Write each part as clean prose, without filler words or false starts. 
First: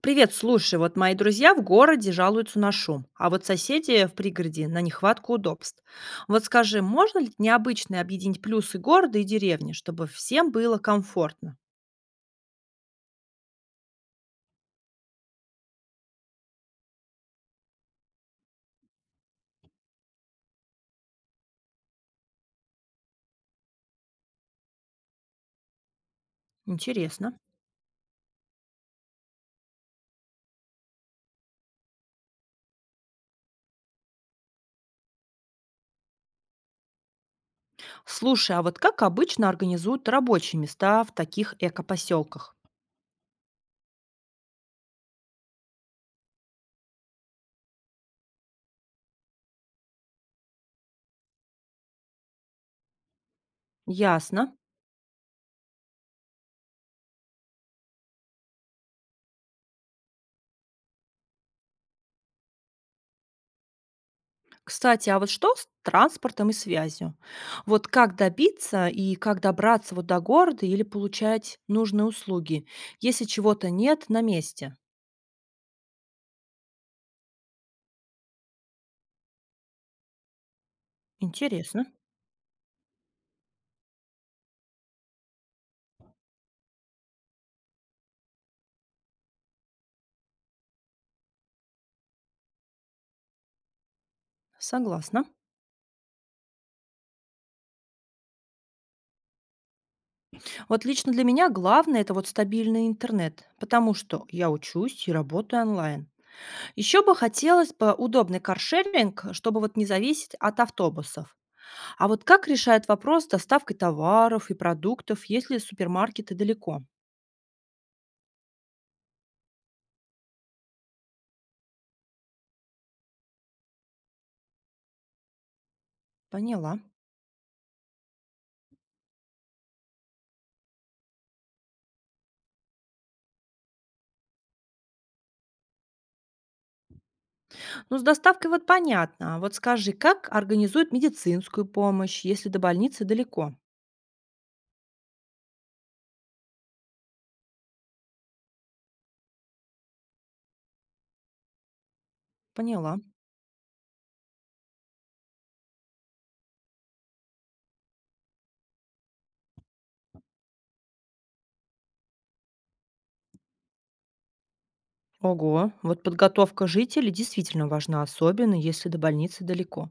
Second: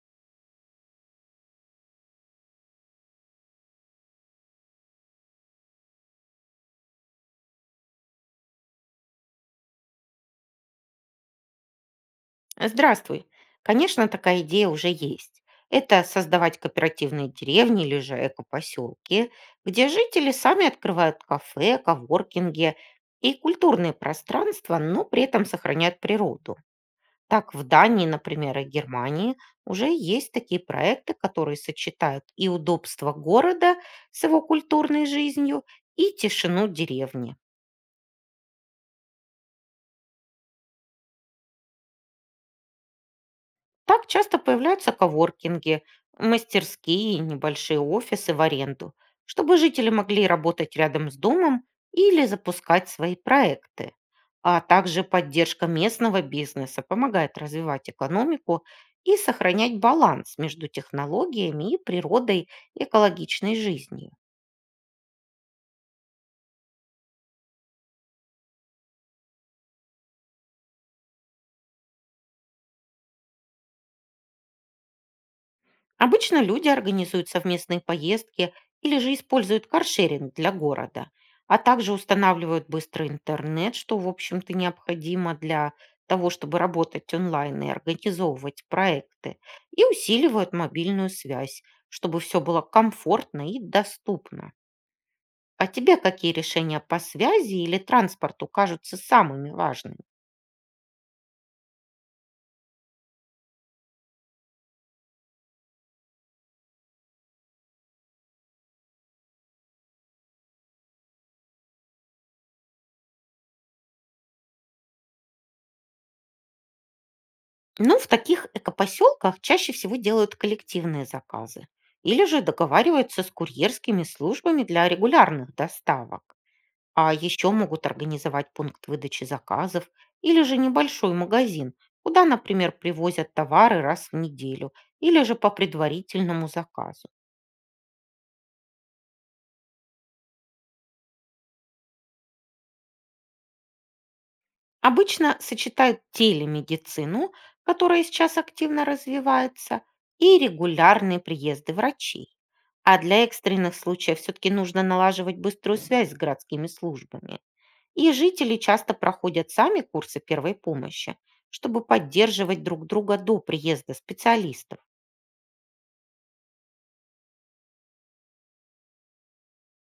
Привет, слушай, вот мои друзья в городе жалуются на шум, а вот соседи в пригороде на нехватку удобств. Вот скажи, можно ли необычно объединить плюсы города и деревни, чтобы всем было комфортно? Здравствуй. Конечно, такая идея уже есть. Это создавать кооперативные деревни или же экопоселки, где жители сами открывают кафе, коворкинги и культурные пространства, но при этом сохраняют природу. Интересно. Так в Дании, например, и Германии уже есть такие проекты, которые сочетают и удобство города с его культурной жизнью, и тишину деревни. Слушай, а вот как обычно организуют рабочие места в таких экопоселках? Так часто появляются коворкинги, мастерские и небольшие офисы в аренду, чтобы жители могли работать рядом с домом или запускать свои проекты. Ясно. А также поддержка местного бизнеса помогает развивать экономику и сохранять баланс между технологиями и природой экологичной жизнью. Кстати, а вот что с транспортом и связью? Вот как добиться и как добраться вот до города или получать нужные услуги, если чего-то нет на месте? Обычно люди организуют совместные поездки или же используют каршеринг для города, а Интересно. также устанавливают быстрый интернет, что, в общем-то, необходимо для того, чтобы работать онлайн и организовывать проекты, и усиливают мобильную связь, чтобы все было комфортно и доступно. Согласна. А тебе какие решения по связи или транспорту кажутся самыми важными? Вот лично для меня главное – это вот стабильный интернет, потому что я учусь и работаю онлайн. Еще бы хотелось бы удобный каршеринг, чтобы вот не зависеть от автобусов. А вот как решает вопрос с доставкой товаров и продуктов, если супермаркеты далеко? Ну, в таких экопоселках чаще всего делают коллективные заказы или же договариваются с курьерскими службами для регулярных доставок. Поняла. А еще могут организовать пункт выдачи заказов или же небольшой магазин, куда, например, привозят товары раз в неделю или же по предварительному заказу. Ну, с доставкой вот понятно. А вот скажи, как организуют медицинскую помощь, если до больницы далеко? Обычно сочетают телемедицину, которая сейчас активно развивается, и регулярные приезды врачей. Поняла. А для экстренных случаев все-таки нужно налаживать быструю связь с городскими службами. И жители часто проходят сами курсы первой помощи, чтобы поддерживать друг друга до приезда специалистов. Ого, вот подготовка жителей действительно важна, особенно если до больницы далеко.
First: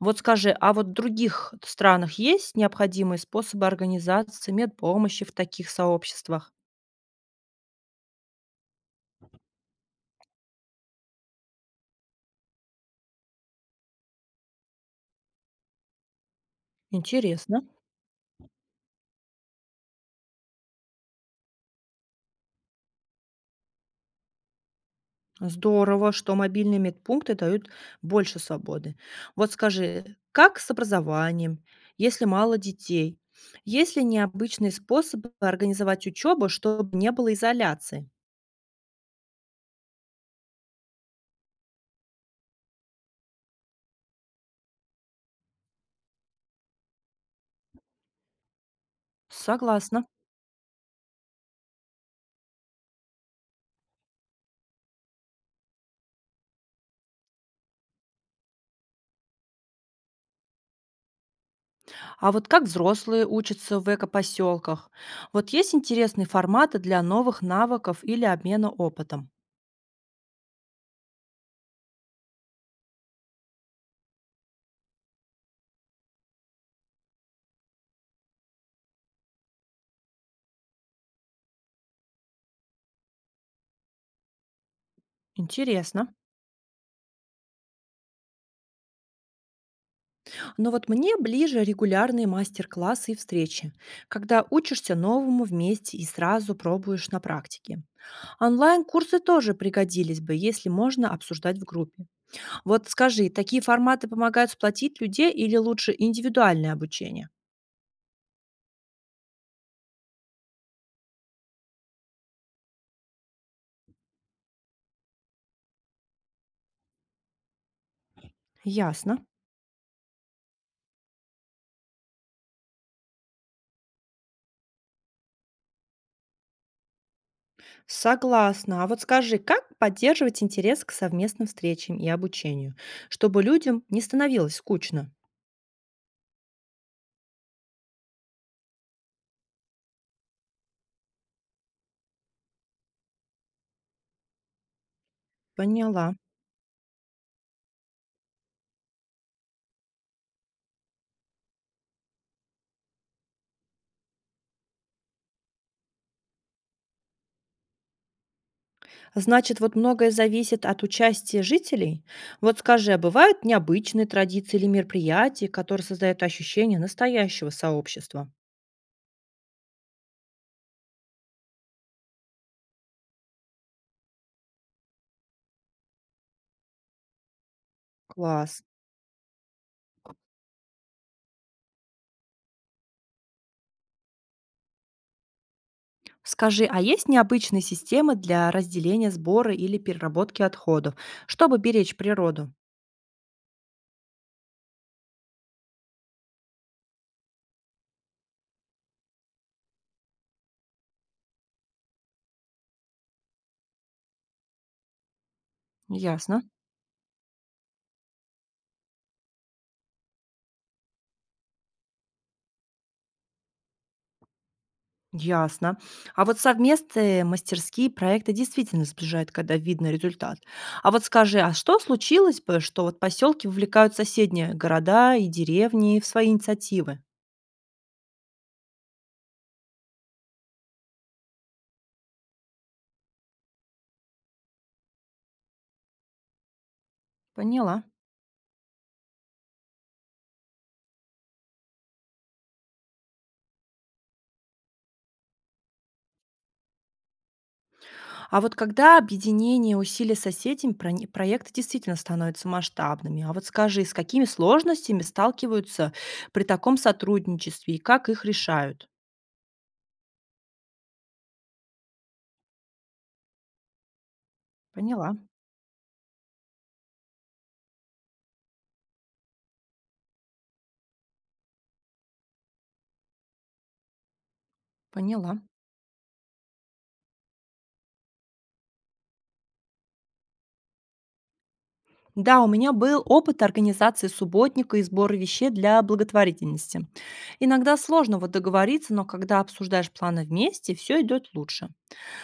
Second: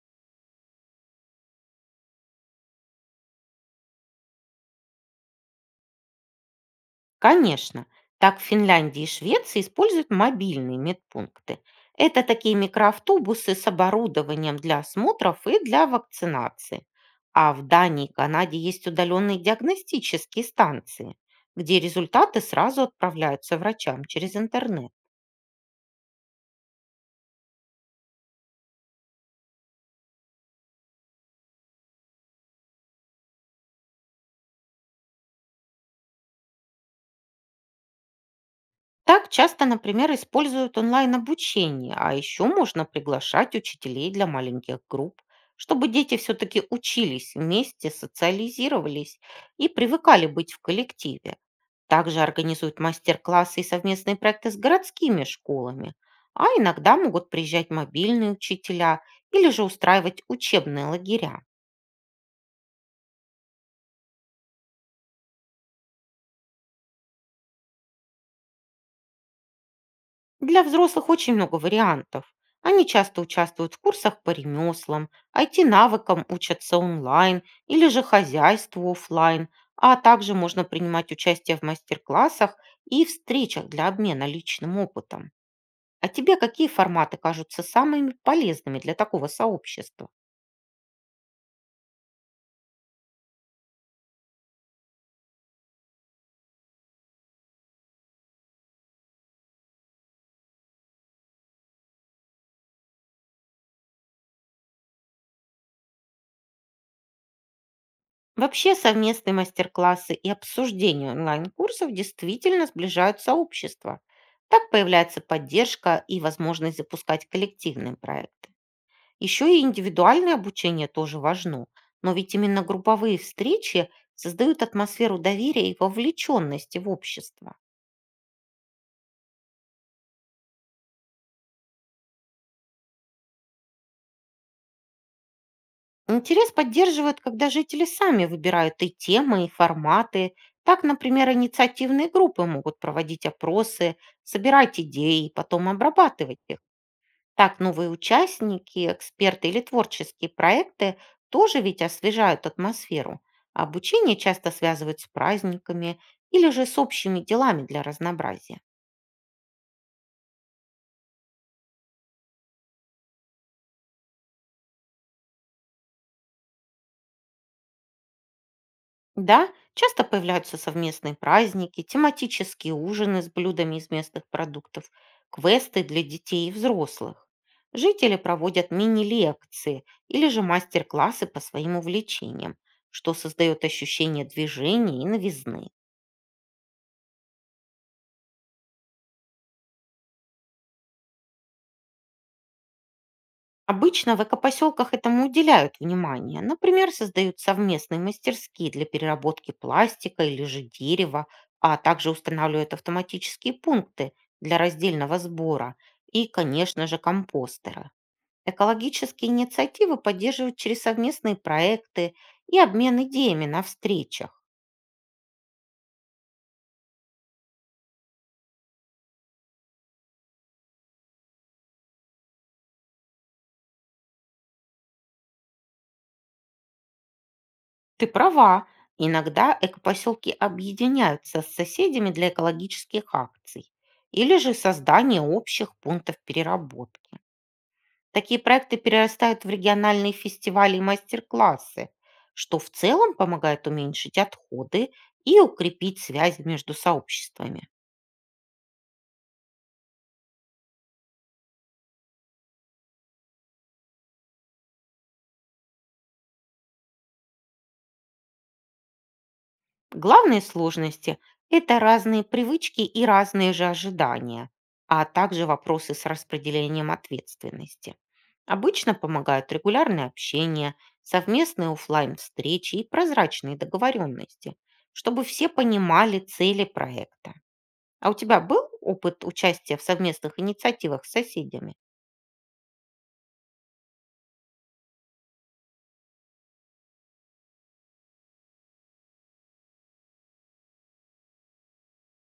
Вот скажи, а вот в других странах есть необходимые способы организации медпомощи в таких сообществах? Конечно, так в Финляндии и Швеции используют мобильные медпункты. Это такие микроавтобусы с оборудованием для осмотров и для вакцинации. А в Интересно. Дании и Канаде есть удаленные диагностические станции, где результаты сразу отправляются врачам через интернет. Здорово, что мобильные медпункты дают больше свободы. Вот скажи, как с образованием, если мало детей? Есть ли необычные способы организовать учебу, чтобы не было изоляции? Так часто, например, используют онлайн-обучение, а еще можно приглашать учителей для маленьких групп, чтобы дети все-таки учились вместе, социализировались и Согласна. привыкали быть в коллективе. Также организуют мастер-классы и совместные проекты с городскими школами, а иногда могут приезжать мобильные учителя или же устраивать учебные лагеря. А вот как взрослые учатся в экопоселках? Вот есть интересные форматы для новых навыков или обмена опытом? Для взрослых очень много вариантов. Они часто участвуют в курсах по ремеслам, IT-навыкам учатся онлайн или же хозяйству оффлайн, а также можно принимать участие в мастер-классах и встречах для обмена личным опытом. А Интересно. тебе какие форматы кажутся самыми полезными для такого сообщества? Но вот мне ближе регулярные мастер-классы и встречи, когда учишься новому вместе и сразу пробуешь на практике. Онлайн-курсы тоже пригодились бы, если можно обсуждать в группе. Вот скажи, такие форматы помогают сплотить людей или лучше индивидуальное обучение? Вообще совместные мастер-классы и обсуждение онлайн-курсов действительно сближают сообщества. Так появляется поддержка и возможность запускать коллективные проекты. Ясно. Еще и индивидуальное обучение тоже важно, но ведь именно групповые встречи создают атмосферу доверия и вовлеченности в общество. Согласна. А вот скажи, как поддерживать интерес к совместным встречам и обучению, чтобы людям не становилось скучно? Интерес поддерживают, когда жители сами выбирают и темы, и форматы. Так, например, инициативные группы могут проводить опросы, собирать идеи и потом Поняла. обрабатывать их. Так, новые участники, эксперты или творческие проекты тоже ведь освежают атмосферу. А обучение часто связывают с праздниками или же с общими делами для разнообразия. Значит, вот многое зависит от участия жителей. Вот скажи, а бывают необычные традиции или мероприятия, которые создают ощущение настоящего сообщества? Да, часто появляются совместные праздники, тематические ужины с блюдами из местных продуктов, квесты для детей и взрослых. Жители Класс. проводят мини-лекции или же мастер-классы по своим увлечениям, что создает ощущение движения и новизны. Скажи, а есть необычные системы для разделения сбора или переработки отходов, чтобы беречь природу? Обычно в экопоселках этому уделяют внимание. Например, создают совместные мастерские для переработки пластика или же дерева, а также устанавливают автоматические пункты для раздельного сбора и, Ясно. конечно же, компостеры. Экологические инициативы поддерживают через совместные проекты и обмен идеями на встречах. Ясно. А вот совместные мастерские проекты действительно сближают, когда видно результат. А вот скажи, а что случилось бы, что вот поселки вовлекают соседние города и деревни в свои инициативы? Ты права. Иногда экопоселки объединяются с соседями для экологических акций или же создания общих пунктов переработки. Поняла. Такие проекты перерастают в региональные фестивали и мастер-классы, что в целом помогает уменьшить отходы и укрепить связи между сообществами. А вот когда объединение усилий соседями, проекты действительно становятся масштабными. А вот скажи, с какими сложностями сталкиваются при таком сотрудничестве и как их решают? Главные сложности — это разные привычки и разные же ожидания, а Поняла, также вопросы с распределением ответственности. Обычно помогают регулярное общение, совместные оффлайн встречи и прозрачные договоренности, чтобы поняла. все понимали цели проекта. А у тебя был опыт участия в совместных инициативах с соседями? Да, у меня был опыт организации субботника и сбора вещей для благотворительности. Иногда сложно вот договориться, но когда обсуждаешь планы вместе, все идет лучше.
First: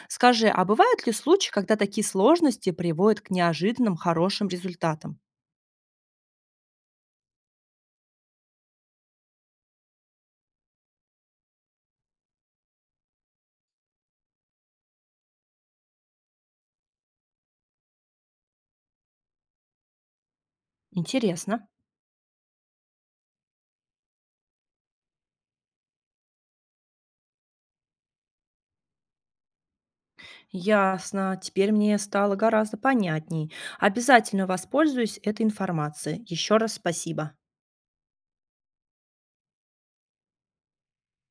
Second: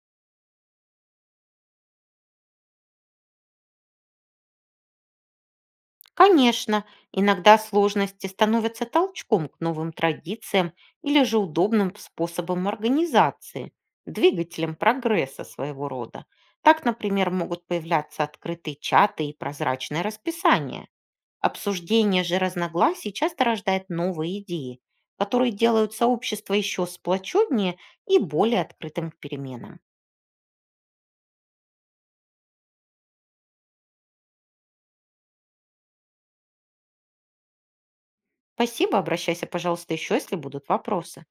Скажи, а бывают ли случаи, когда такие сложности приводят к неожиданным хорошим результатам? Конечно, иногда сложности становятся толчком к новым традициям или же удобным способом организации, двигателем прогресса своего рода. Так, например, могут появляться открытые чаты и прозрачные расписания. Интересно. Обсуждение же разногласий часто рождает новые идеи, которые делают сообщество еще сплоченнее и более открытым к переменам. Ясно, теперь мне стало гораздо понятней. Обязательно воспользуюсь этой информацией. Еще раз спасибо. Спасибо, обращайся, пожалуйста, еще, если будут вопросы.